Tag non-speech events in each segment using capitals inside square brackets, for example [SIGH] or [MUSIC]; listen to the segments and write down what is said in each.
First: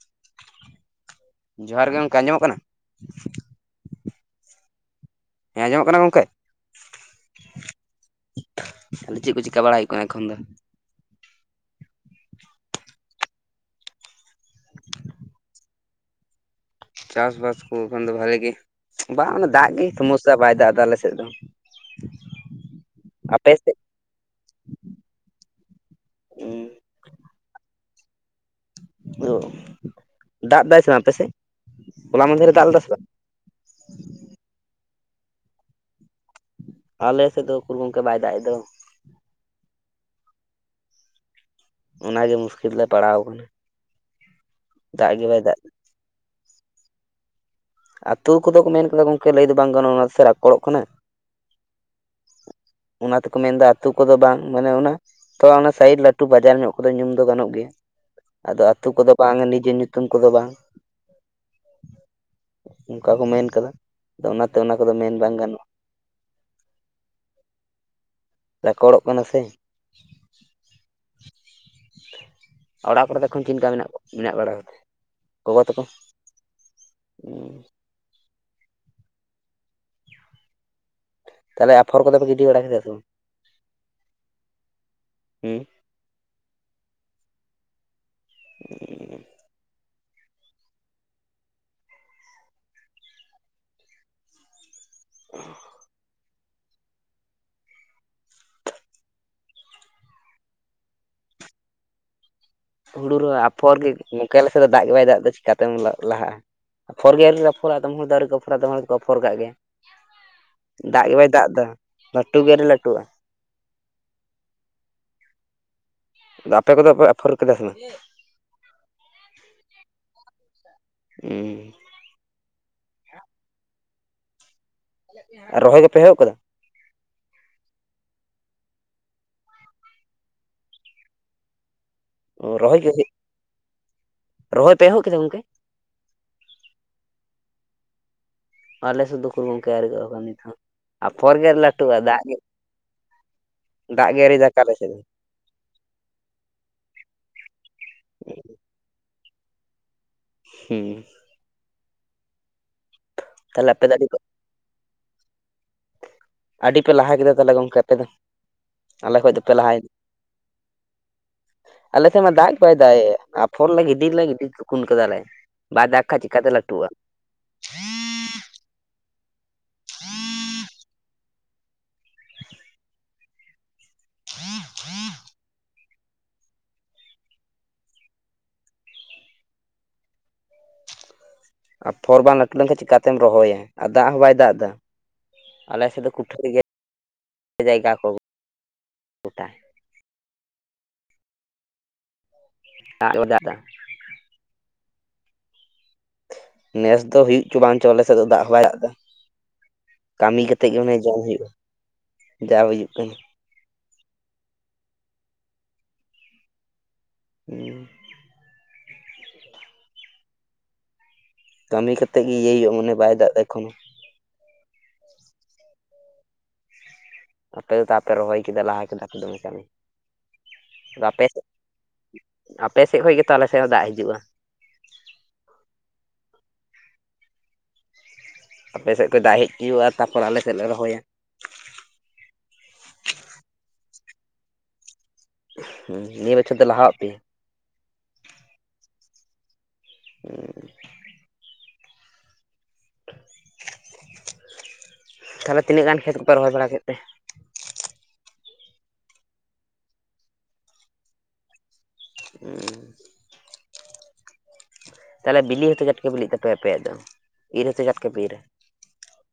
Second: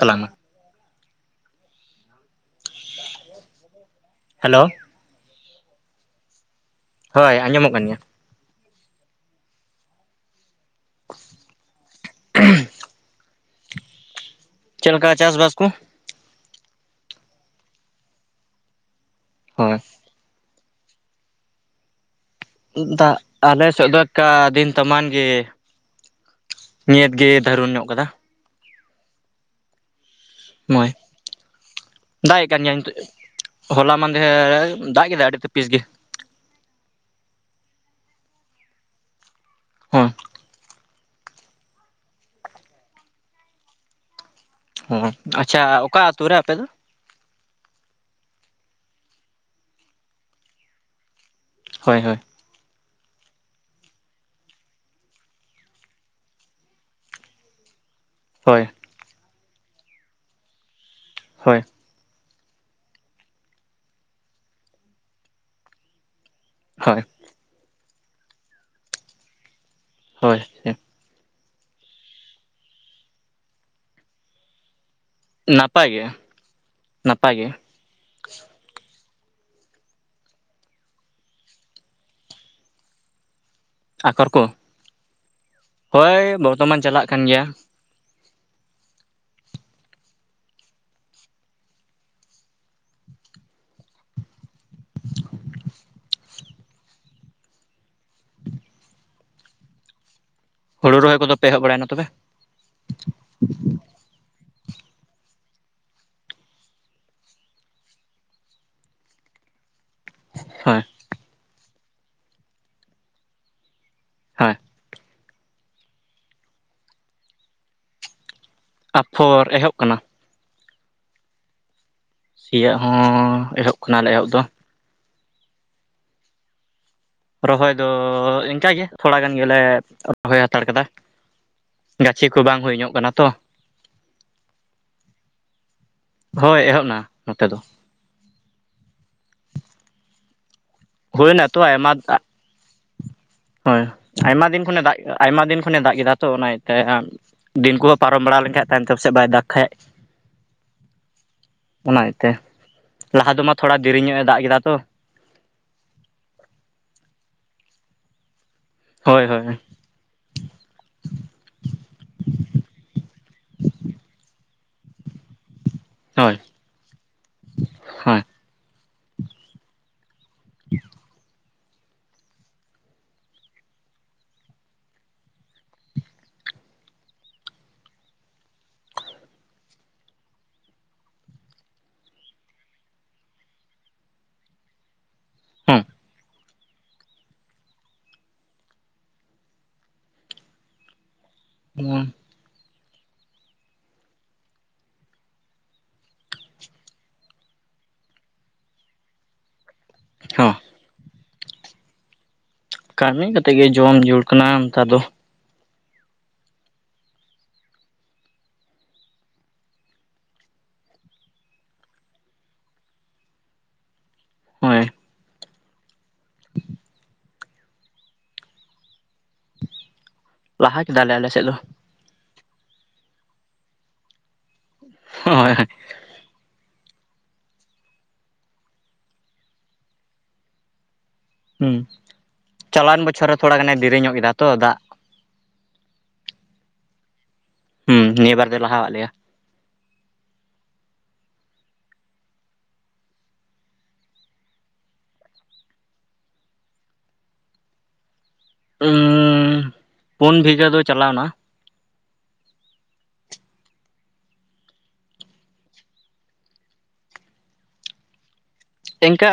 ᱛᱟᱞᱟᱝ ᱢᱮ ᱡᱚᱦᱟᱨ ᱜᱮ ᱜᱚᱢᱠᱮ ᱟᱸᱡᱚᱢᱚᱜ ᱠᱟᱱᱟ? ᱦᱮᱞᱳ᱾ ᱦᱮᱸ ᱟᱸᱡᱚᱢᱚᱜ ᱠᱟᱱᱟ ᱜᱚᱝᱠᱮ? ᱦᱳᱭ ᱟᱸᱡᱚᱢᱚᱜ ᱠᱟᱱ ᱜᱮᱭᱟ᱾ ᱟᱫᱚ ᱪᱮᱫ ᱠᱚ ᱪᱤᱠᱟ ᱵᱟᱲᱟᱭ ᱦᱩᱭᱩᱜ ᱠᱟᱱᱟ ᱮᱠᱷᱚᱱ ᱫᱚ? [INAUDIBLE] [UNINTELLIGIBLE] ᱪᱮᱫ ᱞᱮᱠᱟ ᱪᱟᱥᱵᱟᱥ ᱠᱚ? ᱪᱟᱥᱵᱟᱥ ᱠᱚ ᱮᱠᱷᱚᱱ ᱫᱚ ᱵᱷᱟᱞᱤ ᱜᱮ, ᱵᱟᱝ ᱚᱱᱟ ᱫᱟᱜ ᱦᱳᱭ ᱜᱮ ᱢᱚᱡᱽ ᱪᱤᱫᱟᱜ ᱵᱟᱭ ᱫᱟᱜ ᱫᱟ ᱟᱞᱮ ᱥᱮᱫ ᱫᱚ? ᱫᱟᱜ ᱟᱞᱮ ᱥᱮᱫ ᱫᱚ ᱮᱠᱟ ᱫᱤᱱ ᱛᱟᱢᱟᱱ ᱜᱮ᱾ ᱱᱮᱛ ᱜᱮ ᱫᱟᱨᱩᱱ ᱧᱚᱜ ᱠᱟᱫᱟ᱾ ᱟᱫᱚ ᱫᱟᱜ ᱮᱫᱟᱭ ᱥᱮ ᱱᱚᱜᱼᱚᱭ ᱟᱯᱮᱥᱮᱫ, ᱦᱚᱞᱟ ᱢᱚᱫᱽᱫᱷᱮ ᱮᱜ ᱨᱮ ᱠᱟᱱ ᱫᱟᱜ ᱜᱮᱭᱟ ᱞᱮᱫᱟᱭ ᱱᱤᱛᱚᱜ ᱥᱮᱵᱟᱝ? ᱦᱚᱞᱟ ᱢᱟᱫᱷᱮᱨ ᱨᱮ ᱫᱟᱜ ᱜᱮᱫᱟᱭ ᱟᱹᱰᱤ ᱛᱟᱹ ᱯᱤᱥ ᱜᱮ᱾ ᱟᱞᱮ ᱥᱮᱜ ᱫᱚ ᱩᱠᱩᱨ ᱜᱚᱝᱠᱮ ᱵᱟᱭ ᱫᱟᱜ ᱮᱜ ᱫᱚ᱾ ᱦᱚᱸ ᱚᱱᱟᱜᱮ ᱢᱩᱥᱠᱤᱞ ᱨᱞᱮ ᱯᱟᱲᱟᱣ ᱟᱠᱟᱱᱟ᱾ ᱚ ᱫᱟᱜ ᱜᱮ ᱵᱟᱭ ᱫᱟᱜ ᱟᱪᱪᱷᱟ ᱮᱫᱟ᱾ ᱚᱠᱟ ᱟᱛᱩ ᱨᱮ ᱟᱯᱮ ᱫᱚ? ᱟᱛᱩ ᱠᱚᱫᱚ ᱠᱚ ᱢᱮᱱ ᱠᱮᱫᱟ ᱜᱚᱝᱠᱮ ᱞᱟᱹᱭ ᱫᱚ ᱵᱟᱝ ᱜᱟᱱᱚᱜ-ᱟ ᱚᱱᱟᱛᱮ ᱥᱟᱨᱟ ᱠᱚ ᱨᱚᱯᱲᱚᱜ ᱠᱟᱱᱟ᱾ ᱦᱚᱭ ᱦᱚᱭ᱾ ᱚᱱᱟ ᱛᱮᱠᱚ ᱢᱮᱱᱫᱟ ᱟᱛᱩ ᱠᱚᱫᱚ ᱵᱟᱝ ᱢᱟᱱᱮ ᱚᱱᱟ᱾ ᱛᱚ ᱚᱱᱟ ᱥᱟᱭᱤᱰ ᱞᱟᱹᱴᱩ ᱵᱟᱡᱟᱨ ᱧᱚᱜ ᱠᱚᱫᱚ ᱧᱩᱢ ᱫᱚ ᱜᱟᱱᱚᱜ ᱜᱮᱭᱟ᱾ ᱟᱫᱚ ᱦᱳᱭ ᱟᱹᱛᱩ ᱠᱚᱫᱚ ᱵᱟᱝᱟ ᱱᱤᱡᱮ ᱧᱩᱛᱩᱢ ᱠᱚᱫᱚ ᱵᱟᱝ᱾ ᱦᱳᱭ᱾ ᱚᱱᱠᱟ ᱠᱚ ᱢᱮᱱ ᱠᱟᱫᱟ ᱟᱫᱚ ᱚᱱᱟᱛᱮ ᱚᱱᱟ ᱠᱚᱫᱚ ᱢᱮᱱ ᱵᱟᱝ ᱜᱟᱱᱚᱜ-ᱟ᱾ ᱦᱚᱭ᱾ ᱨᱮᱠᱚᱲᱚᱜ ᱠᱟᱱᱟ ᱥᱮ᱾ ᱦᱳᱭ ᱦᱮᱸ᱾ ᱚᱲᱟᱜ ᱠᱚᱨᱮ ᱫᱚ ᱮᱠᱷᱚᱱ ᱪᱤᱱᱠᱟ ᱢᱮᱱᱟᱜ-ᱢᱮᱱᱟᱜ ᱵᱟᱲᱟ ᱠᱚᱛᱮ? ᱜᱚᱜᱚ ᱛᱟᱠᱚ ᱱᱟᱯᱟᱭ ᱜᱮ ᱱᱟᱯᱟᱭ ᱜᱮ ᱩᱸ ᱛᱟᱦᱞᱮ ᱟᱯᱷᱚᱨ ᱠᱚ ᱫᱚ ᱯᱮ ᱜᱤᱰᱤ ᱵᱟᱲᱟ ᱠᱮᱫᱟ ᱥᱮ ᱵᱟᱝ? ᱟᱠᱚᱨ ᱠᱚ, ᱦᱩᱸ ᱦᱳᱭ ᱵᱚᱨᱛᱚᱢᱟᱱ ᱪᱟᱞᱟᱜ ᱠᱟᱱ ᱜᱮᱭᱟ᱾ [INAUDIBLE] ᱦᱩᱲᱩ ᱨᱚᱦᱚᱭ ᱠᱚ ᱫᱚ ᱯᱮ ᱮᱦᱚᱵ ᱵᱟᱲᱟᱭᱱᱟ ᱛᱚᱵᱮ? ᱦᱩᱲᱩ ᱨᱮ ᱟᱯᱷᱚᱨ ᱜᱮ ᱜᱚᱝᱠᱮ ᱟᱞᱮᱥᱮ ᱫᱚ ᱫᱟᱜ ᱜᱮ ᱵᱟᱭ ᱫᱟᱜ ᱫᱟ ᱪᱤᱠᱟᱛᱮᱢ ᱞᱟᱦᱟᱜ-ᱟ? ᱟᱯᱷᱚᱨᱜᱮ ᱟᱹᱣᱨᱤ ᱞᱮ ᱟᱯᱷᱚᱨᱟ ᱟᱫᱚᱢ ᱦᱚᱲ ᱫᱚ ᱟᱹᱣᱨᱤ ᱠᱚ ᱟᱯᱷᱚᱨᱟ ᱟᱫᱚᱢ ᱦᱚᱲ ᱫᱚ ᱠᱚ ᱟᱯᱷᱚᱨ ᱠᱟᱜ ᱜᱮᱭᱟ᱾ ᱦᱳᱭ ᱫᱟᱜ ᱜᱮ ᱵᱟᱭ ᱫᱟᱜ ᱫᱟ ᱞᱟᱹᱴᱩ ᱜᱮ ᱟᱣᱨᱤ ᱞᱟᱹᱴᱩᱜ-ᱟ᱾ ᱦᱮᱸ ᱟᱫᱚ ᱟᱯᱮ ᱠᱚᱫᱚ ᱯᱮ ᱟᱯᱷᱳᱨ ᱠᱮᱫᱟ ᱥᱮ ᱵᱟᱝ? ᱟᱯᱷᱚᱨ ᱮᱦᱚᱵ ᱠᱟᱱᱟ᱾ ᱩᱸ ᱥᱤᱭᱟᱜ ᱦᱚᱸ ᱮᱦᱚᱵ ᱠᱟᱱᱟᱞᱮ ᱮᱦᱚᱵ ᱫᱚ᱾ ᱟᱨ ᱨᱚᱦᱚᱭ ᱫᱚᱯᱮ ᱮᱦᱚᱵ ᱠᱟᱫᱟ? ᱨᱚᱦᱚᱭ ᱫᱚ ᱤᱝᱠᱟ ᱜᱮ ᱛᱷᱚᱲᱟ ᱜᱟᱱ ᱜᱮᱞᱮ ᱨᱚᱦᱚᱭ ᱦᱟᱛᱟᱲ ᱠᱟᱫᱟ᱾ ᱜᱟᱪᱷᱤ ᱠᱚ ᱵᱟᱝ ᱦᱩᱭ ᱨᱚᱦᱚᱭ ᱜᱮ ᱧᱚᱜ ᱠᱟᱱᱟ ᱛᱚ, ᱨᱚᱦᱚᱭ ᱯᱮ ᱮᱦᱚᱵ ᱠᱮᱫᱟ ᱜᱚᱝᱠᱮ? ᱦᱳᱭ ᱮᱦᱚᱵ ᱱᱟ ᱱᱚᱛᱮ ᱫᱚ᱾ ᱟᱞᱮ ᱥᱮᱜ ᱫᱚ ᱩᱠᱩᱨ ᱜᱚᱝᱠᱮ ᱟᱣᱨᱤ ᱠᱚ ᱮᱦᱚᱵᱟ ᱱᱤᱛ ᱦᱚᱸ᱾ ᱟᱯᱷᱚᱨ ᱦᱩᱭᱱᱟ ᱜᱮ ᱟᱹᱨᱤ ᱛᱚ ᱟᱭᱢᱟ ᱞᱟᱹᱴᱩᱜ-ᱟ ᱫᱟᱜ ᱜᱮ ᱦᱳᱭ ᱫᱟᱜ ᱜᱮ ᱟᱹᱨᱤ ᱟᱭᱢᱟ ᱫᱟᱜ-ᱟᱭ ᱫᱤᱱ ᱟᱞᱮ ᱠᱷᱚᱱᱮ ᱥᱮᱫ ᱫᱟᱜ ᱫᱚ᱾ ᱟᱭᱢᱟ ᱫᱤᱱ ᱠᱷᱚᱱᱮ ᱫᱟᱜ ᱠᱮᱫᱟ ᱛᱚ ᱚᱱᱟ ᱤᱭᱟᱹᱛᱮ᱾ ᱫᱤᱱ ᱠᱚᱫᱚ ᱯᱟᱨᱚᱢ ᱵᱟᱲᱟ ᱞᱮᱱᱠᱟᱡ ᱛᱟᱭᱚᱢ ᱛᱮ ᱯᱟᱥᱮᱫ ᱵᱟᱭ ᱫᱟᱜ ᱠᱷᱟᱡ, ᱦᱩᱸ ᱚᱱᱟ ᱤᱭᱟᱹᱛᱮ ᱞᱟᱦᱟ ᱫᱚᱢᱟ ᱛᱟᱦᱚᱞᱮ ᱛᱷᱚᱲᱟ ᱟᱯᱮ ᱫᱚ ᱫᱮᱨᱤ ᱟᱹᱰᱤ ᱧᱚᱜ ᱮ ᱫᱟᱜ ᱠᱮᱫᱟ ᱛᱚ᱾ ᱟᱹᱰᱤ ᱯᱮ ᱞᱟᱦᱟ ᱠᱮᱫᱟ ᱛᱟᱦᱞᱮ ᱜᱚᱝᱠᱮ ᱟᱯᱮ ᱫᱚ ᱟᱞᱮ ᱦᱳᱭ ᱠᱷᱚᱡ ᱦᱳᱭ ᱫᱚᱯᱮ ᱞᱟᱦᱟᱭ ᱟᱞᱮᱥᱮᱜ ᱢᱟ ᱫᱟᱜ ᱵᱟᱭ ᱫᱟᱜ ᱮᱜ ᱟᱯᱷᱚᱨ ᱞᱮ ᱜᱤᱰᱤᱨ ᱞᱮ ᱜᱤᱰᱤᱨ ᱠᱩ ᱠᱩᱱ ᱠᱟᱫᱟᱞᱮ᱾ ᱵᱟᱭ ᱫᱟᱜ ᱠᱷᱟᱡ ᱦᱳᱭ ᱪᱤᱠᱟᱛᱮ ᱞᱟᱴᱩᱜ-ᱟ? ᱦᱳᱭ ᱟᱯᱷᱚᱨ ᱵᱟᱝ ᱞᱟᱹᱴᱩ ᱞᱮᱱᱠᱷᱟᱱ ᱪᱤᱠᱟᱛᱮᱢ ᱨᱚᱦᱚᱭᱟ? ᱟᱨ ᱫᱟᱜ ᱦᱚᱸ ᱵᱟᱭ ᱫᱟᱜ ᱮᱫᱟ ᱦᱮᱸ ᱟᱞᱮ ᱥᱮᱫ ᱫᱚ ᱠᱩᱴᱷᱟᱹ ᱨᱮᱜᱮ ᱡᱟᱭᱜᱟ ᱠᱚ᱾ ᱜᱚᱴᱟ ᱦᱩᱸ [UNINTELLIGIBLE] ᱱᱮᱥ ᱫᱚ ᱦᱩᱭᱩᱜ ᱪᱚ ᱵᱟᱝ ᱪᱚ ᱟᱞᱮ ᱥᱮᱫ ᱫᱚ ᱫᱟᱜ ᱦᱚᱸ ᱵᱟᱭ ᱫᱟᱜ ᱮᱫᱟ ᱠᱟᱹᱢᱤ ᱦᱚᱸ ᱠᱟᱛᱮ ᱜᱮ ᱚᱱᱮ ᱡᱚᱢ ᱦᱩᱭᱩᱜᱼᱟ᱾ ᱡᱟ ᱦᱩᱭᱩᱜ ᱠᱟᱱᱟ ᱠᱟᱹᱢᱤ ᱠᱟᱛᱮᱫ ᱜᱮ ᱡᱚᱢ ᱡᱩᱲ ᱠᱟᱱᱟ ᱱᱮᱛᱟᱨ ᱫᱚ ᱦᱩᱸ ᱠᱟᱹᱢᱤ ᱠᱟᱛᱮᱫ ᱜᱮ ᱤᱭᱟᱹᱭ ᱦᱩᱭᱩᱜᱼᱟ ᱢᱟᱱᱮ ᱵᱟᱭ ᱫᱟᱜ ᱮᱠᱷᱚᱱᱳ᱾ ᱦᱳᱭ ᱟᱯᱮ ᱫᱚ ᱛᱟᱯᱮ ᱨᱚᱦᱚᱭ ᱠᱮᱫᱟ ᱞᱟᱦᱟ ᱠᱮᱫᱟ ᱯᱮ ᱫᱚᱢᱮ ᱠᱟᱹᱢᱤ ᱞᱟᱦᱟ ᱟᱫᱚ ᱠᱮᱫᱟᱞᱮ ᱟᱯᱮ ᱟᱞᱮ ᱥᱮᱫ ᱫᱚ᱾ ᱟᱯᱮ ᱥᱮᱫ ᱠᱷᱚᱡ ᱜᱮᱛᱚ ᱟᱮ ᱥᱮᱫ ᱦᱚᱸ ᱫᱟᱜ ᱦᱤᱡᱩᱜᱼᱟ᱾ ᱦᱳᱭ ᱦᱳᱭ᱾ ᱟᱯᱮ ᱥᱮᱫ ᱠᱚᱡ ᱫᱟᱜ ᱦᱮᱡ ᱦᱩᱭᱩᱜᱼᱟ ᱛᱟᱯᱚᱨ ᱟᱞᱮ ᱥᱮᱫ ᱞᱮ ᱨᱚᱦᱚᱭᱟ᱾ ᱦᱩᱸ ᱪᱟᱞᱟᱣᱮᱱ ᱵᱚᱪᱷᱚᱨ ᱨᱮ ᱛᱷᱚᱲᱟ ᱜᱟᱱᱮ ᱫᱮᱨᱤ ᱧᱚᱜ ᱠᱮᱫᱟ ᱛᱚ ᱫᱟᱜ ᱱᱤᱭᱟᱹ ᱵᱚᱪᱷᱚᱨ ᱫᱚ ᱞᱟᱦᱟᱣᱟᱜ ᱯᱮᱭᱟ? ᱦᱢ ᱱᱤᱭᱟᱹ ᱵᱟᱨ ᱫᱚᱭ ᱞᱟᱦᱟᱣᱟᱜ ᱞᱮᱭᱟ᱾ ᱦᱮᱸ ᱛᱟᱦᱚᱞᱮ ᱛᱱᱟᱹᱜ ᱜᱟᱱ ᱠᱷᱮᱛ ᱠᱚᱯᱮ ᱨᱚᱦᱚᱭ ᱵᱟᱲᱟ ᱠᱮᱫ ᱛᱮ? ᱩᱸᱻ ᱯᱩᱱ ᱵᱤᱜᱷᱟᱹ ᱫᱚ ᱪᱟᱞᱟᱣᱱᱟ᱾ ᱦᱩᱸ ᱛᱟᱦᱚᱞᱮ ᱵᱤᱞᱤ ᱦᱚᱸᱛᱚ ᱪᱟᱴᱜᱮ ᱵᱤᱞᱤᱜ ᱛᱟᱯᱮ ᱟᱯᱮᱭᱟᱜ ᱫᱚ ᱤᱨ ᱦᱚᱸᱛᱚ ᱪᱟᱴ ᱜᱮᱯᱮ ᱤᱨᱟ᱾ ᱮᱱᱠᱟ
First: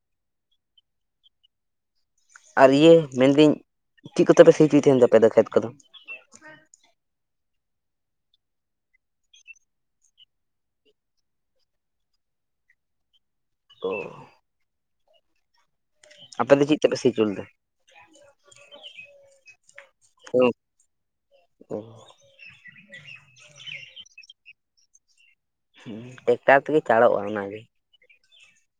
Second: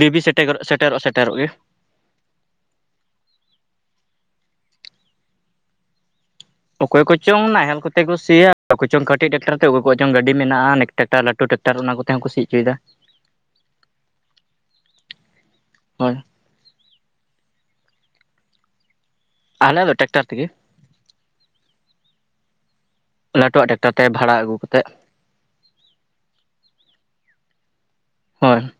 ᱫᱤᱵᱤ ᱥᱮᱴᱮᱨᱚᱜ, ᱥᱮᱴᱮᱨᱚᱜ, ᱥᱮᱴᱮᱨᱚᱜ ᱜᱮ᱾ ᱟᱨ ᱤᱭᱟᱹ ᱢᱮᱱ ᱫᱟᱹᱧ ᱪᱮᱫ ᱠᱚᱛᱮᱯᱮ ᱥᱤ ᱦᱚᱪᱚᱭᱮᱫ ᱛᱟᱦᱮ ᱟᱯᱮ ᱫᱚ ᱠᱷᱮᱛ ᱠᱚᱫᱚ? ᱚᱠᱚᱭ ᱠᱚᱪᱚᱝ ᱱᱟᱦᱮᱞ ᱠᱚᱛᱮ ᱠᱚ ᱥᱤᱭᱟ ᱚᱠᱚᱭ ᱪᱚᱝ ᱠᱟᱹᱴᱤᱡ ᱴᱟᱠᱴᱟᱨ ᱛᱮ ᱚᱠᱚᱭ ᱠᱚᱪᱚᱝ ᱜᱟᱹᱰᱤ ᱢᱮᱱᱟᱜᱼᱟ ᱾ ᱴᱮᱠᱴᱟᱨ ᱞᱟᱹᱴᱩ ᱴᱮᱠᱴᱟᱨ ᱚᱱᱟ ᱠᱚᱛᱮ ᱦᱚᱸᱠᱚ ᱥᱤ ᱦᱚᱪᱚᱭᱮᱫᱟ ᱾ ᱚ ᱦᱚᱸᱭ ᱟᱯᱮ ᱫᱚ ᱪᱮᱫ ᱛᱮᱯᱮ ᱥᱤ ᱪᱚ ᱞᱮᱫᱟ? ᱟᱞᱮ ᱫᱚ ᱴᱮᱠᱴᱟᱨ ᱛᱮᱜᱮ᱾ ᱚ ᱞᱟᱹᱴᱩᱣᱟᱜ ᱴᱟᱠᱴᱟᱨ ᱛᱮ ᱵᱷᱟᱲᱟ ᱟᱹᱜᱩ ᱠᱟᱛᱮᱫ᱾ ᱦᱩᱸ ᱴᱮᱠᱴᱟᱨ ᱛᱮᱜᱮ ᱪᱟᱲᱚᱜᱼᱟ ᱚᱱᱟᱛᱮᱜᱮ ᱾ ᱦᱳᱭ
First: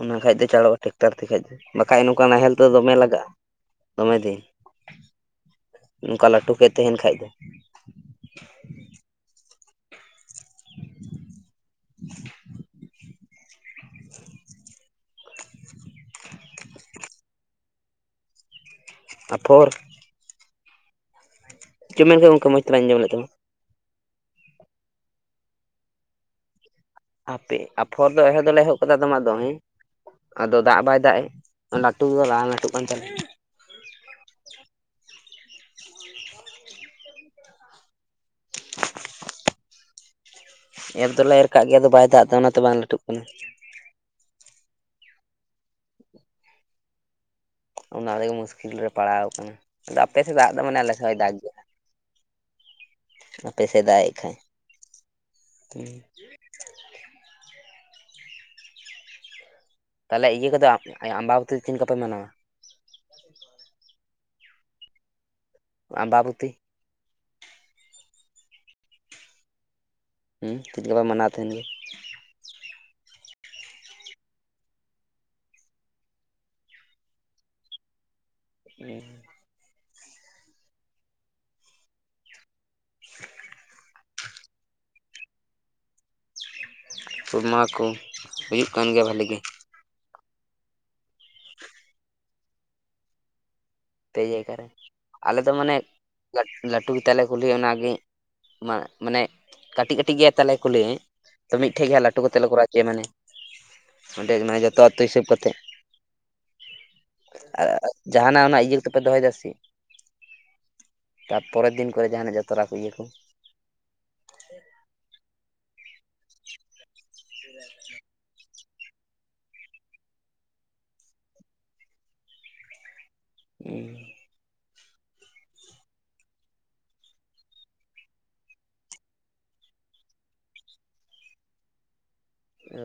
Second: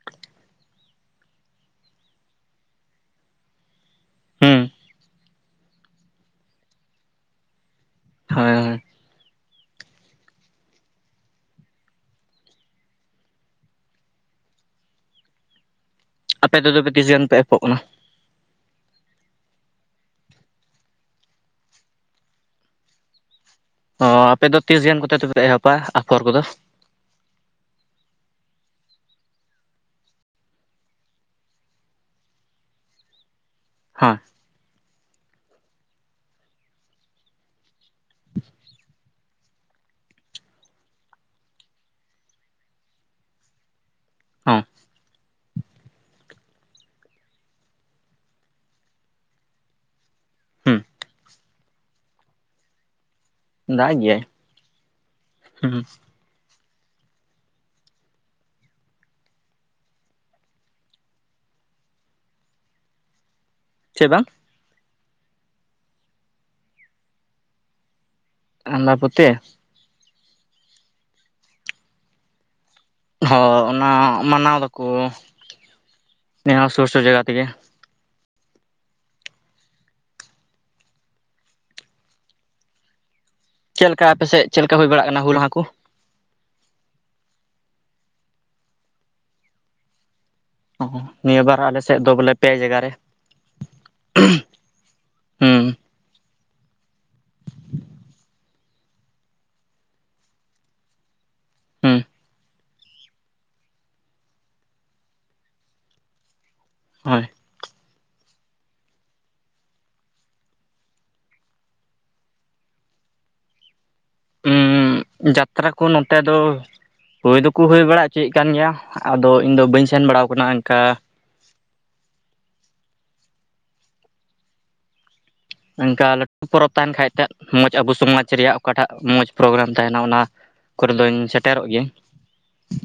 ᱚᱱᱟ ᱠᱷᱟᱡ ᱫᱚ ᱪᱟᱲᱚᱜᱼᱟ ᱴᱮᱠᱴᱟᱨ ᱛᱮᱠᱷᱟᱡ ᱫᱚ ᱵᱟᱠᱷᱟᱡ ᱱᱚᱝᱠᱟ ᱱᱟᱦᱮᱞ ᱛᱮᱫᱚ ᱫᱚᱢᱮ ᱞᱟᱜᱟᱜᱼᱟ ᱾ ᱫᱚᱢᱮ ᱫᱤᱱ ᱦᱩᱸ ᱱᱚᱝᱠᱟ ᱞᱟᱹᱴᱩ ᱠᱷᱮᱫ ᱛᱟᱦᱮᱟᱸᱱ ᱠᱷᱟᱡ ᱫᱚ᱾ ᱦᱳᱭ ᱦᱮᱸ ᱟᱯᱮ ᱫᱚ ᱛᱚᱵᱮ ᱛᱤᱥ ᱜᱟᱱ ᱯᱮ ᱮᱯᱚᱜ ᱠᱟᱱᱟ? ᱟᱯᱷᱚᱨ᱾ ᱪᱮᱜ ᱮᱢ ᱢᱮᱱ ᱠᱮᱫᱟ ᱜᱚᱢᱠᱮ ᱢᱚᱡᱽ ᱛᱮ ᱵᱟᱝᱤᱧ ᱟᱸᱡᱚᱢ ᱞᱮᱫ ᱛᱟᱢᱟ? ᱚᱻ ᱟᱯᱮᱫᱚ ᱛᱤᱥ ᱜᱟᱱ ᱛᱮ ᱫᱚᱯᱮ ᱮᱦᱚᱵᱟ ᱟᱯᱷᱚᱨ ᱠᱚᱫᱚ? ᱟᱯᱮ ᱟᱯᱷᱚᱨ ᱫᱚ ᱮᱦᱚᱵ ᱫᱚᱞᱮ ᱮᱦᱚᱵ ᱠᱟᱫᱟ ᱫᱚᱢᱮ ᱫᱚ ᱦᱮᱸ, ᱟᱫᱚ ᱫᱟᱜ ᱵᱟᱭ ᱫᱟᱜ ᱮᱡ ᱞᱟᱹᱴᱩᱫᱚ ᱵᱟᱝ ᱞᱟᱹᱴᱩᱜ ᱠᱟᱱ ᱛᱟᱞᱮᱭᱟ᱾ ᱦᱚᱸᱭ [INAUDIBLE] ᱮᱨ ᱫᱚᱞᱮ ᱮᱨ ᱠᱟᱜ ᱜᱮᱭᱟ ᱟᱫᱚ ᱵᱟᱭ ᱫᱟᱜ ᱮᱫᱟ ᱚᱱᱟᱛᱮ ᱵᱟᱝ ᱞᱟᱹᱴᱩᱜ ᱠᱟᱱᱟ ᱾ ᱦᱚᱸ ᱾ [INAUDIBLE] ᱚᱱᱟᱛᱮᱜᱮ ᱢᱩᱥᱠᱤᱞ ᱨᱮᱞᱮ ᱯᱟᱲᱟᱣ ᱟᱠᱟᱱᱟ, ᱟᱫᱚ ᱟᱯᱮ ᱥᱮᱫ ᱫᱟᱜ ᱫᱚ ᱢᱟᱱᱮ ᱦᱩᱸ ᱟᱞᱮ ᱥᱮᱫ ᱦᱚᱸᱭ ᱫᱟᱜ ᱜᱮᱭᱟ ᱾ ᱫᱟᱜ ᱮᱫ ᱜᱮᱭᱟᱭ ᱠᱷᱟᱡ ᱦᱩᱸ ᱾ ᱛᱟᱦᱚᱞᱮ ᱤᱭᱟᱹ ᱠᱚᱫᱚ ᱟᱢᱵᱟ ᱵᱟᱛᱤ ᱪᱮᱫ ᱞᱮᱠᱟᱯᱮ ᱢᱟᱱᱟᱣᱟ? ᱪᱮ ᱵᱟᱝ? ᱟᱢᱵᱟᱵᱚᱛᱤ ᱾ ᱟᱢᱵᱟᱵᱚᱛᱤ ᱾ ᱦᱢ ᱪᱮᱫ ᱞᱮᱠᱟ ᱯᱮ ᱢᱟᱱᱟᱣ ᱛᱟᱦᱮᱱ ᱜᱮ? ᱦᱚ ᱚᱱᱟ ᱢᱟᱱᱟᱣ ᱫᱟᱠᱚ ᱱᱤᱭᱟᱹ ᱥᱩᱨ ᱥᱩᱨ ᱡᱟᱭᱜᱟ ᱛᱮᱜᱮ ᱾ ᱦᱢ ᱾ [INAUDIBLE] ᱪᱮᱫ ᱞᱮᱠᱟ ᱟᱯᱮᱥᱮᱫ ᱪᱮᱫ ᱞᱮᱠᱟ ᱦᱩᱭ ᱵᱟᱲᱟᱜ ᱠᱟᱱᱟ ᱦᱩᱞ ᱢᱟᱦᱟ ᱠᱚ? ᱦᱩᱞ ᱢᱟᱦᱟ ᱠᱚ, ᱦᱩᱭᱩᱜ ᱠᱟᱱ ᱜᱮᱭᱟ ᱵᱷᱟᱹᱞᱤ ᱜᱮ ᱾ ᱚ ᱱᱤᱭᱟᱹ ᱵᱟᱨ ᱟᱞᱮ ᱥᱮᱫ ᱫᱚ ᱵᱚᱞᱮ ᱯᱮ ᱡᱟᱭᱜᱟ ᱨᱮ ᱾ ᱯᱮ ᱡᱟᱭᱜᱟ ᱨᱮ, ᱟᱞᱮᱫᱚ ᱢᱟᱱᱮ ᱦᱩᱸ ᱞᱟᱹᱴ ᱞᱟᱹᱴᱩ ᱜᱮᱛᱟᱞᱮ ᱠᱩᱞᱦᱤ ᱚᱱᱟᱜᱤ ᱢᱟ ᱢᱟᱱᱮ ᱠᱟᱹᱴᱤᱡ ᱠᱟᱹᱴᱤᱡ ᱜᱮᱭᱟ ᱛᱟᱞᱮ ᱠᱩᱞᱦᱤ ᱛᱚ ᱢᱤᱫᱴᱷᱮᱡ ᱜᱮᱸ ᱦᱩᱸ ᱦᱟᱸᱜ ᱞᱟᱹᱴᱩ ᱠᱟᱛᱮᱫ ᱞᱮ ᱠᱚᱨᱟᱣ ᱦᱚᱪᱚᱭᱟ ᱢᱟᱱᱮ ᱚᱸᱰᱮ ᱜᱮᱱᱟᱜ ᱦᱩᱭᱩᱜᱼᱟ ᱡᱚᱛᱚ ᱟᱹᱛᱩ ᱦᱤᱥᱟᱹᱵ ᱠᱟᱛᱮ ᱾ ᱦᱳᱭ ᱾ ᱟᱨ ᱡᱟᱦᱟᱱᱟᱜ ᱚᱱᱟ ᱤᱭᱟᱹ ᱛᱚᱯᱮ ᱫᱚᱦᱚᱭᱫᱟ ᱥᱮ ᱪᱮᱫ ᱛᱟᱯᱚᱨᱮᱨ ᱫᱤᱱ ᱠᱚᱨᱮ ᱡᱟᱦᱟᱱᱟᱜ ᱡᱟᱛᱨᱟ ᱠᱚ ᱤᱭᱟᱹ ᱠᱚ? ᱡᱟᱛᱨᱟ ᱠᱚ ᱱᱚᱛᱮ ᱫᱚ ᱦᱩᱭ ᱫᱚᱠᱚ ᱦᱩᱭ ᱵᱟᱲᱟ ᱦᱚᱪᱚᱮᱫ ᱠᱟᱱ ᱜᱮᱭᱟ, ᱟᱫᱚ ᱤᱧᱫᱚ ᱵᱟᱹᱧ ᱥᱮᱱ ᱵᱟᱲᱟᱣ ᱟᱠᱟᱱᱟ ᱚᱱᱠᱟ ᱦᱩᱸ ᱾ ᱚᱱᱠᱟ ᱞᱟᱹᱴᱩ ᱯᱚᱨᱚᱵᱽ ᱛᱟᱦᱮᱱ ᱠᱷᱟᱡ ᱴᱟᱜ ᱢᱚᱡᱽ ᱟᱵᱚ ᱥᱚᱢᱟᱡᱽ ᱨᱮᱭᱟᱜ ᱚᱠᱟᱴᱟᱜ ᱢᱚᱡᱽ ᱯᱨᱳᱜᱨᱟᱢ ᱛᱟᱦᱮᱱᱟ ᱚᱱᱟ ᱠᱚᱨᱮ ᱫᱚᱧ ᱥᱮᱴᱮᱨᱚᱜ ᱜᱮᱭᱟᱧ ᱾ ᱚ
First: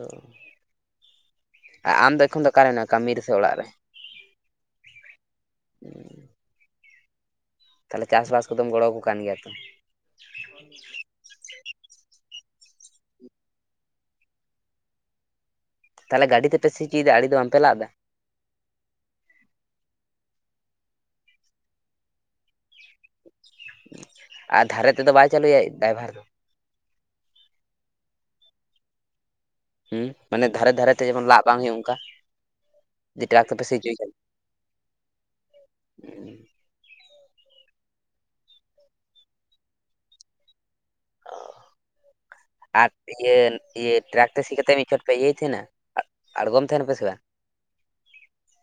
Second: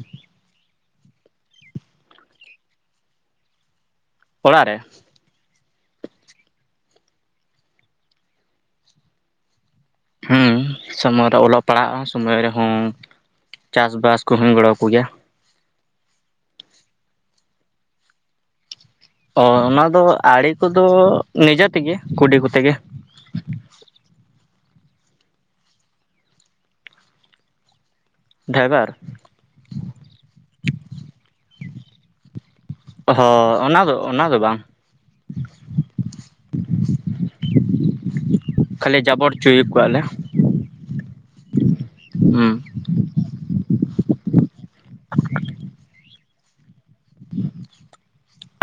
ᱟᱨ ᱟᱢ ᱫᱚ ᱮᱠᱷᱚᱱ ᱫᱚ ᱚᱠᱟᱨᱮ ᱢᱮᱱᱟᱢᱟ ᱠᱟᱹᱢᱤ ᱨᱮᱥᱮ ᱚᱲᱟᱜ ᱨᱮ? ᱚᱲᱟᱜ ᱨᱮ ᱾ [INAUDIBLE] ᱛᱟᱦᱚᱞᱮ ᱪᱟᱥᱵᱟᱥ ᱠᱚᱫᱚᱢ ᱜᱚᱲᱚᱣᱟᱠᱚ ᱠᱟᱱ ᱜᱮᱭᱟ ᱛᱚ? ᱦᱢ ᱥᱚᱢᱚᱭ ᱨᱮ ᱚᱞᱚᱜ ᱯᱟᱲᱦᱟᱜᱼᱟ ᱥᱚᱢᱚᱭ ᱨᱮᱦᱚᱸ ᱪᱟᱥᱵᱟᱥ ᱠᱚᱦᱚᱧ ᱜᱚᱲᱚ ᱟᱠᱚ ᱜᱮᱭᱟ ᱾ ᱛᱟᱦᱚᱞᱮ ᱜᱟᱹᱰᱤ ᱛᱮ ᱯᱮ ᱥᱤ ᱚᱪᱚᱭᱮᱫᱟ ᱟᱲᱮ ᱫᱚ ᱵᱟᱯᱮ ᱞᱟᱜ ᱫᱟ? ᱚ ᱚᱱᱟᱫᱚ ᱟᱲᱮ ᱠᱚᱫᱚ ᱱᱤᱡᱮ ᱛᱮᱜᱮ ᱠᱩᱰᱤ ᱠᱚᱛᱮ ᱜᱮ ᱾ ᱟᱨ ᱫᱷᱟᱨᱮ ᱛᱮᱫᱚ ᱵᱟᱭ ᱪᱟᱹᱞᱩᱭᱟ ᱰᱟᱭᱵᱷᱟᱨ ᱫᱚ? ᱰᱟᱭᱵᱷᱟᱨ ᱦᱢ ᱢᱟᱱᱮ ᱫᱷᱟᱨᱮ ᱫᱷᱟᱨᱮ ᱛᱮ ᱡᱮᱢᱚᱱ ᱞᱟᱜ ᱵᱟᱝ ᱦᱩᱭᱩᱜ ᱚᱱᱠᱟ ᱾ ᱦᱚᱸ ᱚᱱᱟ ᱫᱚ ᱚᱱᱟ ᱫᱚ ᱵᱟᱝ ᱠᱷᱟᱞᱤ ᱡᱟᱵᱚᱨ ᱦᱚᱪᱚᱭ ᱠᱚᱣᱟ ᱞᱮ ᱾ ᱦᱩᱸ ᱟᱨ ᱤᱭᱟᱹ ᱤᱭᱟᱹ ᱴᱨᱟᱠ ᱛᱮ ᱥᱤ ᱠᱟᱛᱮ ᱢᱤᱫ ᱪᱷᱚᱴ ᱯᱮ ᱤᱭᱟᱹᱭ ᱛᱟᱦᱮᱸᱱᱟ ᱟᱬᱜᱚᱢ ᱛᱟᱦᱮᱱᱟ ᱯᱮ ᱥᱮ ᱵᱟᱝ?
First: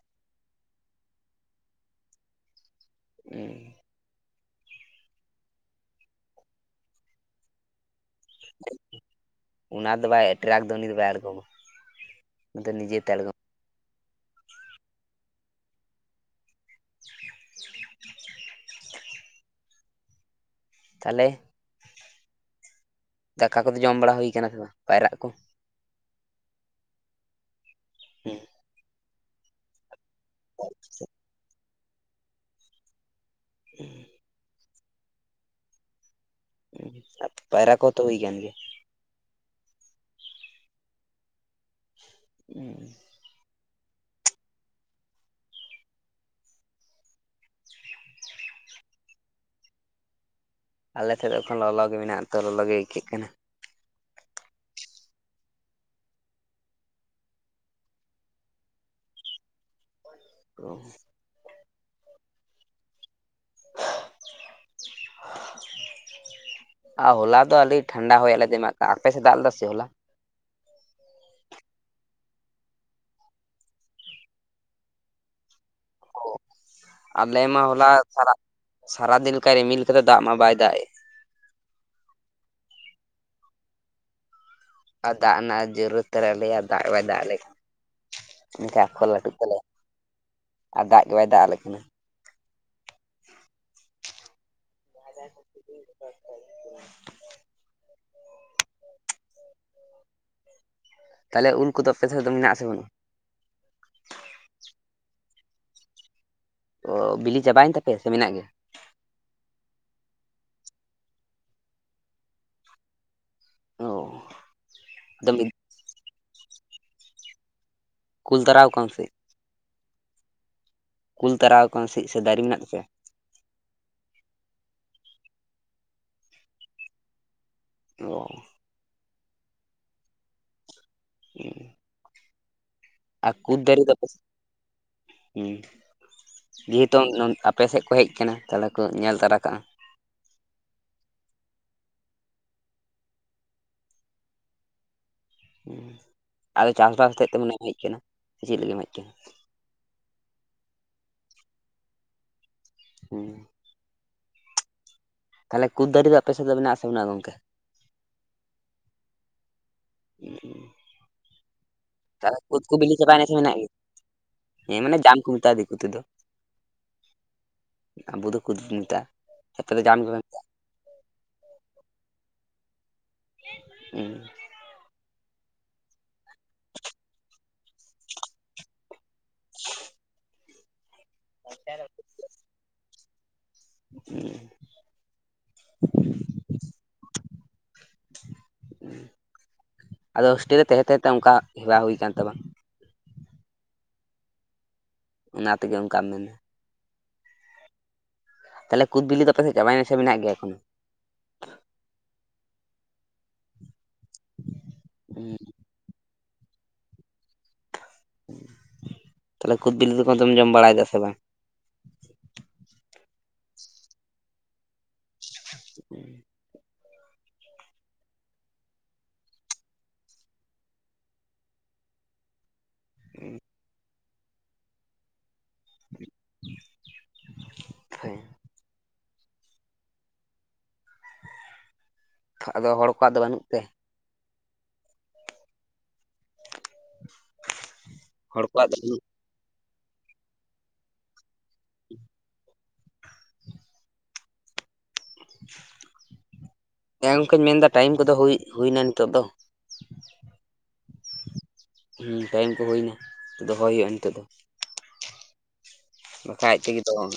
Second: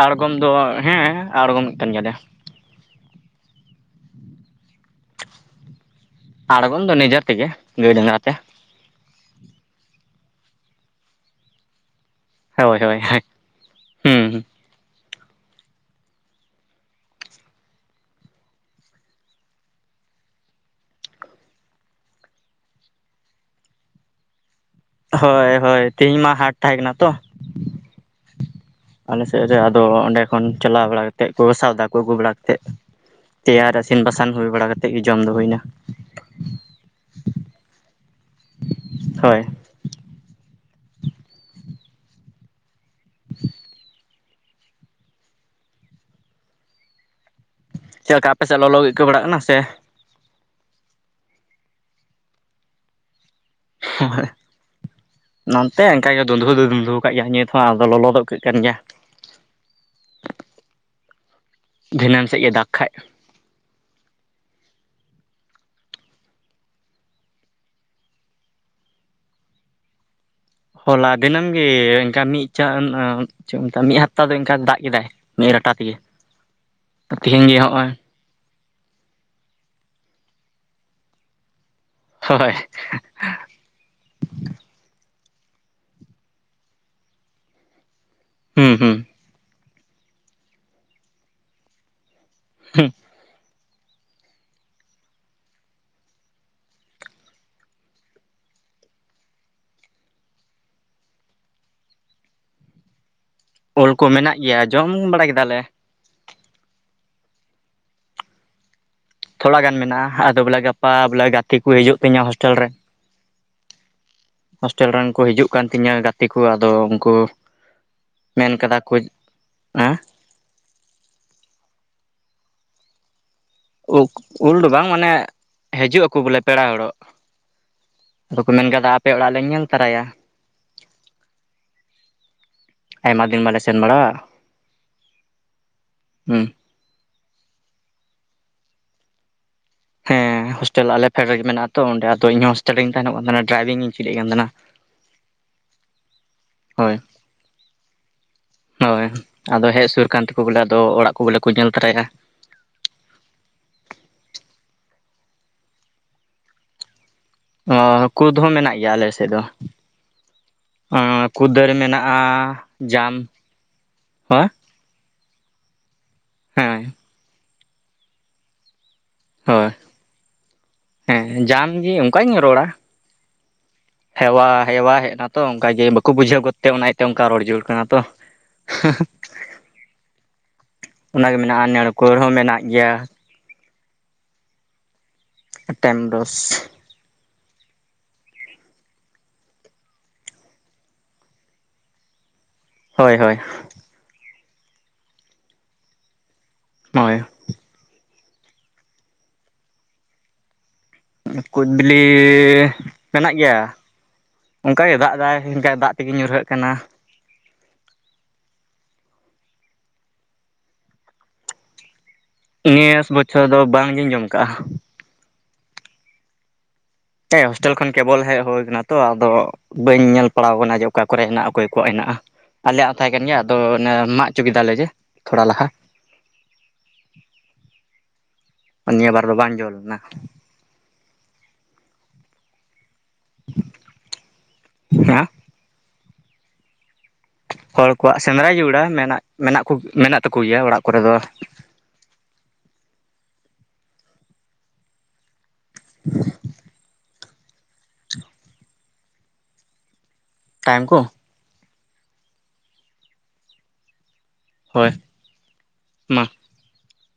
ᱟᱬᱜᱚᱢ ᱫᱚ ᱦᱮᱸ ᱟᱬᱜᱚᱢᱮᱜ ᱠᱟᱱ ᱜᱮᱭᱟᱞᱮ ᱾ ᱦᱢ ᱾ ᱟᱬᱜᱚᱢ ᱫᱚ ᱱᱤᱡᱮ ᱛᱮᱜᱮ ᱜᱟᱹᱭ ᱰᱟᱝᱨᱟ ᱛᱮ ᱾ ᱚᱱᱟ ᱫᱚ ᱵᱟᱭ ᱴᱨᱟᱠ ᱫᱚ ᱩᱱᱤ ᱫᱚ ᱵᱟᱭ ᱟᱬᱜᱚᱢᱟ ᱩᱱᱤ ᱦᱳᱭ ᱫᱚ ᱦᱳᱭ ᱱᱤᱡᱮᱛᱮ ᱦᱳᱭ ᱟᱬᱜᱚᱢᱟ ᱦᱩᱸ ᱦᱩᱸ [INAUDIBLE] ᱛᱟᱦᱚᱞᱮ ᱫᱟᱠᱟ ᱠᱚ ᱫᱚ ᱡᱚᱢ ᱵᱟᱲᱟ ᱦᱩᱭ ᱟᱠᱟᱱᱟ ᱥᱮ ᱵᱟᱝ ᱯᱟᱭᱨᱟᱜ ᱠᱚ? ᱦᱳᱭ ᱦᱳᱭ ᱛᱮᱦᱤᱧ ᱢᱟ ᱦᱟᱴ ᱛᱟᱦᱮᱸ ᱠᱟᱱᱟ ᱛᱚ ᱦᱩᱸ ᱟᱞᱮ ᱥᱮᱫ ᱨᱮ ᱟᱫᱚ ᱚᱸᱰᱮ ᱠᱷᱚᱱ ᱪᱟᱞᱟᱣ ᱵᱟᱲᱟ ᱠᱟᱛᱮᱫ ᱠᱚ ᱥᱟᱣᱫᱟ ᱠᱚ ᱟᱹᱜᱩ ᱵᱟᱲᱟ ᱠᱟᱛᱮᱫ ᱛᱮᱭᱟᱨ ᱤᱥᱤᱱ ᱵᱟᱥᱟᱝ ᱦᱩᱭ ᱵᱟᱲᱟ ᱠᱟᱛᱮᱫ ᱜᱮ ᱡᱚᱢ ᱫᱚ ᱦᱩᱭᱱᱟ ᱦᱩᱸ ᱟᱨ ᱯᱟᱭᱨᱟ ᱠᱚᱛᱚ ᱦᱩᱭ ᱟᱠᱟᱱ ᱜᱮᱭᱟ ᱦᱳᱭ [UNINTELLIGIBLE] ᱪᱮᱫ ᱞᱮᱠᱟ ᱟᱯᱮ ᱥᱮᱫ ᱞᱚᱞᱚ ᱜᱮ ᱟᱹᱭᱠᱟᱹ ᱵᱟᱲᱟᱜ ᱠᱟᱱᱟ ᱥᱮ ᱟᱞᱮ ᱥᱮᱫ ᱮᱠᱷᱚᱱ ᱞᱚᱞᱚ ᱜᱮ ᱢᱮᱱᱟᱜ-ᱟ ᱛᱚ ᱞᱚᱞᱚ ᱜᱮ ᱟᱹᱭᱠᱟᱹᱜ ᱠᱟᱱᱟ ᱱᱚᱱᱛᱮ ᱚᱱᱠᱟ ᱜᱮ ᱫᱩᱸᱫᱷᱩ ᱫᱚ ᱫᱩᱸᱫᱷᱩ ᱟᱠᱟᱫ ᱜᱮᱭᱟ ᱱᱤᱛ ᱦᱚᱸ ᱟᱫᱚ ᱞᱚᱞᱚ ᱫᱚ ᱟᱹᱭᱠᱟᱹᱜ ᱠᱟᱱ ᱜᱮᱭᱟ ᱚ ᱫᱷᱤᱱᱟᱹᱱ ᱥᱮᱫ ᱜᱮ ᱫᱟᱜᱽ ᱠᱷᱟᱡ [INAUDIBLE] ᱟᱨ ᱦᱚᱞᱟ ᱫᱚ ᱟᱞᱮ ᱴᱷᱟᱱᱰᱟ ᱦᱚᱭᱟ ᱟᱞᱮ ᱮᱢᱟᱜ ᱠᱟᱱ ᱟᱯᱮᱥᱮᱜ ᱫᱟᱜ ᱞᱮᱫᱟ ᱥᱮ ᱦᱚᱞᱟ ᱦᱚᱞᱟ ᱫᱤᱱᱟᱹᱢ ᱜᱮ ᱤᱱᱠᱟ ᱢᱤᱫ ᱪᱮᱫ [UNINTELLIGIBLE] ᱢᱤᱫ ᱦᱟᱯᱛᱟ ᱫᱚ ᱚᱱᱠᱟ ᱫᱟᱜ ᱠᱮᱫᱟᱭ ᱢᱤᱫ ᱨᱟᱴᱟ ᱛᱮᱜᱮ ᱚ ᱟᱞᱮ ᱛᱮᱦᱮᱧ ᱜᱮ ᱢᱟ ᱦᱚᱞᱟ ᱦᱚᱜᱼᱚᱭ [UNINTELLIGIBLE] ᱥᱟᱨᱟᱫᱤᱱ ᱞᱮᱠᱟ ᱨᱤᱢᱤᱞ ᱠᱟᱫᱟ ᱫᱟᱜ ᱢᱟ ᱵᱟᱭ ᱫᱟᱜ ᱮᱜ ᱦᱳᱭ ᱟᱨ ᱫᱟᱜ ᱨᱮᱱᱟᱜ ᱡᱚᱨᱩᱨᱟᱛ ᱛᱟᱞᱮᱭᱟ ᱫᱟᱜ ᱵᱟᱭ ᱫᱟᱜ ᱟᱞᱮ ᱦᱩᱸ ᱢᱮᱱᱠᱷᱟᱱ ᱦᱩᱸ ᱟᱠᱚᱨ ᱞᱟᱹᱴᱩᱜ ᱛᱟᱞᱮᱭᱟ ᱟᱨ ᱫᱟᱜ ᱜᱮ ᱵᱟᱭ ᱫᱟᱜ ᱟᱞᱮ ᱠᱟᱱᱟ ᱦᱩᱸ [INAUDIBLE] ᱛᱟᱦᱚᱞᱮ ᱩᱞ ᱠᱚᱫᱚ ᱟᱯᱮ ᱥᱮᱫ ᱫᱚ ᱢᱮᱱᱟᱜ ᱟᱥᱮ ᱵᱟᱹᱱᱩᱜᱼᱟ ᱩᱞ ᱠᱚ ᱢᱮᱱᱟᱜ ᱜᱮᱭᱟ ᱡᱚᱢ ᱵᱟᱲᱟ ᱠᱮᱫᱟᱞᱮ ᱚ ᱵᱤᱞᱤ ᱪᱟᱵᱟᱭᱮᱱ ᱛᱟᱯᱮᱭᱟ ᱥᱮ ᱢᱮᱱᱟᱜ ᱜᱮᱭᱟ ᱛᱷᱚᱲᱟ ᱜᱟᱱ ᱢᱮᱱᱟᱜᱼᱟ ᱟᱫᱚ ᱵᱚᱞᱮ ᱜᱟᱯᱟ ᱵᱚᱞᱮ ᱜᱟᱛᱮ ᱠᱚ ᱦᱤᱡᱩᱜ ᱛᱤᱧᱟᱹ ᱦᱳᱥᱴᱮᱞ ᱨᱮ ᱚ ᱦᱳᱥᱴᱮᱞ ᱨᱮᱱ ᱠᱚ ᱟᱫᱚᱢ ᱦᱤᱡᱩᱜ ᱠᱟᱱ ᱛᱤᱧᱟᱹ ᱜᱟᱛᱮ ᱠᱚ ᱟᱫᱚ ᱩᱱᱠᱩ ᱠᱩᱞ ᱢᱮᱱ ᱛᱟᱨᱟᱣ ᱠᱟᱫᱟ ᱠᱟᱱᱟ ᱠᱚ ᱥᱮ ᱦᱮᱸᱼᱼ ᱠᱩᱞ ᱛᱟᱨᱟ ᱟᱠᱟᱱ ᱥᱤᱫ ᱥᱮ ᱫᱟᱨᱮ ᱢᱮᱱᱟᱜ ᱛᱟᱯᱮᱭᱟ ᱩ ᱩᱞ ᱫᱚ ᱵᱟᱝ ᱢᱟᱱᱮ ᱦᱤᱡᱩᱜ ᱟᱠᱚ ᱵᱚᱞᱮ ᱯᱮᱲᱟ ᱦᱚᱲᱚᱜ ᱚ ᱟᱫᱚ ᱠᱚ ᱢᱮᱱ ᱠᱟᱫᱟ ᱟᱯᱮ ᱚᱲᱟᱜ ᱞᱮ ᱧᱮᱞ ᱛᱟᱨᱟᱭᱟ [UNINTELLIGIBLE] ᱟᱭᱢᱟ ᱟᱨ ᱫᱤᱱ ᱠᱩᱫ ᱵᱟᱞᱮ ᱫᱟᱨᱮ ᱥᱮᱱ ᱫᱚ ᱟᱯᱮ ᱵᱟᱲᱟᱜᱼᱟ ᱥᱮᱫ ᱦᱩᱸ ᱦᱩᱸ ᱵᱤᱨᱼᱼ [UNINTELLIGIBLE] ᱟᱯᱮ ᱥᱮᱫ ᱠᱚ ᱦᱮᱡ ᱟᱠᱟᱱᱟ ᱛᱟᱦᱚᱞᱮ ᱠᱚ ᱧᱮᱞ ᱛᱟᱨᱟ ᱠᱟᱜᱼᱟ ᱦᱮᱸ ᱦᱳᱥᱴᱮᱞ ᱟᱞᱮ ᱯᱷᱮᱰ ᱨᱮᱜᱮ ᱢᱮᱱᱟᱜᱼᱟ ᱛᱚ ᱚᱸᱰᱮ ᱟᱫᱚ ᱤᱧ ᱦᱚᱸ ᱦᱳᱥᱴᱮᱞ ᱨᱤᱧ ᱛᱟᱦᱮᱱᱚᱜ ᱠᱟᱱ ᱛᱟᱦᱮᱱᱟ ᱰᱨᱟᱭᱵᱤᱝ ᱤᱧ ᱪᱮᱫ ᱮᱫ ᱠᱟᱱ ᱛᱟᱦᱮᱱᱟ ᱟᱫᱚ ᱪᱟᱥ ᱦᱳᱭ ᱵᱟᱥ ᱟᱛᱮᱫ ᱛᱮ ᱢᱟᱱᱮᱢ ᱦᱮᱡ ᱟᱠᱟᱱᱟ ᱥᱮ ᱪᱮᱫ ᱞᱟᱹᱜᱤᱫ ᱮᱢ ᱦᱮᱡ ᱦᱳᱭ ᱟᱠᱟᱱᱟ ᱟᱫᱚ ᱦᱮᱡ ᱥᱩᱨ ᱟᱠᱟᱱ ᱛᱮᱠᱚ ᱵᱚᱞᱮ ᱟᱫᱚ ᱚᱲᱟᱜ ᱠᱚ ᱵᱚᱞᱮ ᱠᱚ ᱧᱮᱞ ᱛᱟᱨᱟᱭᱟ ᱦᱩᱸ ᱛᱟᱦᱚᱞᱮ ᱠᱩᱫ ᱫᱟᱨᱮ ᱫᱚ ᱟᱯᱮ ᱥᱮᱫ ᱫᱚ ᱢᱮᱱᱟᱜᱼᱟ ᱥᱮ ᱵᱟᱹᱱᱩᱜᱼᱟ ᱜᱚᱝᱠᱮ ᱚᱻ ᱠᱩᱫᱽ ᱦᱚᱸ ᱢᱮᱱᱟᱜ ᱜᱮᱭᱟ ᱟᱞᱮ ᱥᱮᱫ ᱫᱚ᱾ ᱚᱸ ᱠᱩᱫᱽ ᱫᱟᱨᱮ ᱢᱮᱱᱟᱜ ᱼᱟ ᱛᱟᱦᱚᱞᱮ ᱠᱩᱫ ᱠᱚ ᱵᱤᱞᱤ ᱡᱟᱢ ᱪᱟᱵᱟᱭᱮᱱᱟ ᱥᱮ ᱢᱮᱱᱟᱜ ᱜᱮᱭᱟ? ᱯᱟᱸ ᱦᱮᱸ ᱢᱟᱱᱮ ᱡᱟᱢ ᱠᱚ, ᱢᱮᱛᱟᱜᱼᱟ᱾ ᱫᱤᱠᱩ ᱛᱮᱫᱚ᱾ ᱦᱮᱸ ᱟᱵᱚ ᱫᱚ ᱠᱩᱫᱽ ᱵᱚᱱ ᱢᱮᱛᱟᱜᱼᱟ ᱾ ᱦᱳᱭ ᱟᱯᱮ ᱫᱚ ᱡᱟᱢ ᱜᱮᱯᱮ ᱢᱮᱛᱟᱜᱼᱟ? ᱦᱮᱸ ᱡᱟᱢ ᱜᱮ, ᱚᱱᱠᱟᱧ ᱨᱚᱲᱟ᱾ ᱦᱩᱸ ᱦᱮᱣᱟ - ᱦᱮᱣᱟ ᱦᱮᱡᱱᱟ -ᱛᱚ ᱚᱱᱠᱟᱜᱮ ᱵᱟᱠᱚ ᱵᱩᱡᱷᱽᱟᱹᱣ ᱜᱚᱫᱛᱮ, ᱚᱱᱟ ᱤᱭᱟᱹᱛᱮ ᱚᱱᱠᱟ ᱨᱚᱲ ᱡᱩᱨᱩᱲ ᱠᱟᱱᱟ ᱛᱚ᱾ [INAUDIBLE] ᱚᱱᱟᱜᱮ ᱢᱮᱱᱟᱜᱼᱟ᱾ ᱱᱟᱲᱸᱠᱳᱞ ᱦᱚᱸ ᱢᱮᱱᱟᱜ ᱜᱮᱭᱟ᱾ ᱦᱩᱸ ᱮᱴᱮᱱᱰᱚᱥ ᱟᱫᱚ ᱦᱳᱥᱴᱮᱞ ᱨᱮ ᱛᱟᱦᱮᱸ- ᱛᱟᱦᱮᱸ ᱛᱮ ᱚᱱᱠᱟ ᱦᱮᱣᱟᱸ ᱦᱩᱭ ᱟᱠᱟᱱ ᱛᱟᱢᱟ᱾ ᱦᱳᱭ, ᱦᱳᱭ ᱚᱱᱟ ᱛᱮᱜᱮ ᱚᱱᱠᱟᱢ ᱢᱮᱱᱟ᱾ ᱱᱚᱜᱼᱚᱭ ᱛᱟᱦᱚᱞᱮ ᱠᱩᱫᱽ ᱵᱤᱞᱤ ᱫᱚ, ᱟᱯᱮᱥᱮᱫ ᱪᱟᱵᱟᱭᱮᱱᱟ᱾ ᱥᱮ ᱢᱮᱱᱟᱜ ᱜᱮᱭᱟ ᱤᱠᱷᱚᱱ? ᱠᱩᱫᱽ ᱵᱤᱞᱤ ᱢᱮᱱᱟᱜ ᱜᱮᱭᱟ᱾ ᱚᱱᱠᱟ ᱜᱮ ᱫᱟᱜ ᱦᱩᱸ ᱮᱫᱟᱭ ᱮᱱᱠᱟᱭ ᱫᱟᱜ -ᱛᱮᱜᱮᱧ ᱧᱩᱨᱦᱟᱹᱜ ᱠᱟᱱᱟ ᱛᱟᱦᱞᱮ ᱠᱩᱫ ᱵᱤᱞᱤ ᱫᱚ-ᱠᱚ ᱫᱚᱢ ᱡᱚᱢ ᱵᱟᱲᱟᱭᱮᱫᱟ᱾ ᱥᱮ ᱵᱟᱝ? ᱱᱮᱥ ᱵᱚᱪᱷᱚᱨ ᱫᱚ ᱵᱟᱝᱜᱤᱧ ᱡᱚᱢ ᱟᱠᱟᱜᱼᱟ [INAUDIBLE] ᱦᱮᱸ ᱦᱳᱥᱴᱮᱞ ᱠᱷᱚᱱ ᱠᱮᱵᱚᱞ ᱦᱮᱡ ᱦᱩᱭ ᱟᱠᱟᱱᱟ ᱛᱚ ᱾ᱟᱫᱚ ᱵᱟᱹᱧ ᱧᱮᱞ ᱯᱟᱲᱟᱣ ᱟᱠᱟᱱᱟ ᱾ᱡᱮ ᱚᱠᱟ ᱠᱚᱨᱮ ᱦᱮᱱᱟᱜᱼᱟ᱾ ᱚᱠᱚᱭ ᱠᱚᱣᱟᱜ ᱦᱮᱱᱟᱜᱼᱟ᱾ ᱟᱞᱮᱭᱟᱼᱜ ᱦᱚᱸ ᱛᱟᱦᱮᱸ ᱠᱟᱱ ᱜᱮᱭᱟ᱾ ᱟᱫᱚ ᱚᱱᱮ ᱢᱟᱜ ᱦᱚᱪᱚᱸ ᱠᱮᱫᱟᱞᱮ ᱾ ᱡᱮ ᱛᱷᱚᱲᱟ ᱞᱟᱦᱟ ᱦᱮᱸ ᱱᱤᱭᱟᱹ ᱵᱟᱨ ᱫᱚ ᱵᱟᱝ ᱡᱚ ᱞᱮᱱᱟ᱾ ᱟᱫᱚ ᱦᱚᱲ ᱠᱚᱣᱟ-ᱜ ᱫᱚ ᱵᱟᱹᱱᱩᱜ ᱛᱮ? ᱦᱮᱸ ᱦᱚᱲ ᱠᱚᱣᱟᱜ ᱦᱚᱲ ᱥᱮᱸᱫᱽᱨᱟ ᱜᱮ ᱫᱚ ᱵᱤᱲᱟᱹᱣᱟ᱾ ᱵᱟᱹᱱᱩᱜ ᱢᱮᱱᱟᱜ, ᱢᱮᱱᱟᱜ ᱠᱚ ᱢᱮᱱᱟᱜ ᱛᱟᱠᱚ ᱜᱮᱭᱟ ᱚᱲᱟᱜ ᱠᱚᱨᱮ ᱫᱚ᱾ [INAUDIBLE] [INAUDIBLE] ᱦᱮᱸ ᱜᱚᱝᱠᱮᱧ ᱢᱮᱱᱫᱟ ᱾ ᱴᱟᱭᱹᱤᱢ ᱠᱚᱼᱫᱚ ᱦᱩᱭ ᱮᱱᱟ ᱱᱤᱛᱚᱜ ᱫᱚ᱾ ᱴᱟᱭᱤᱢ ᱠᱚ? ᱦᱩᱸ ᱴᱟᱭᱤᱢ ᱠᱚ ᱦᱩᱭᱱᱟ᱾ ᱫᱚᱦᱚᱭ ᱦᱩᱭᱩᱜᱼᱟ ᱱᱤᱛᱳᱜ ᱫᱚ᱾ ᱦᱚᱭ ᱟᱡ ᱛᱮ ᱜᱮᱫᱚᱜᱼᱟ᱾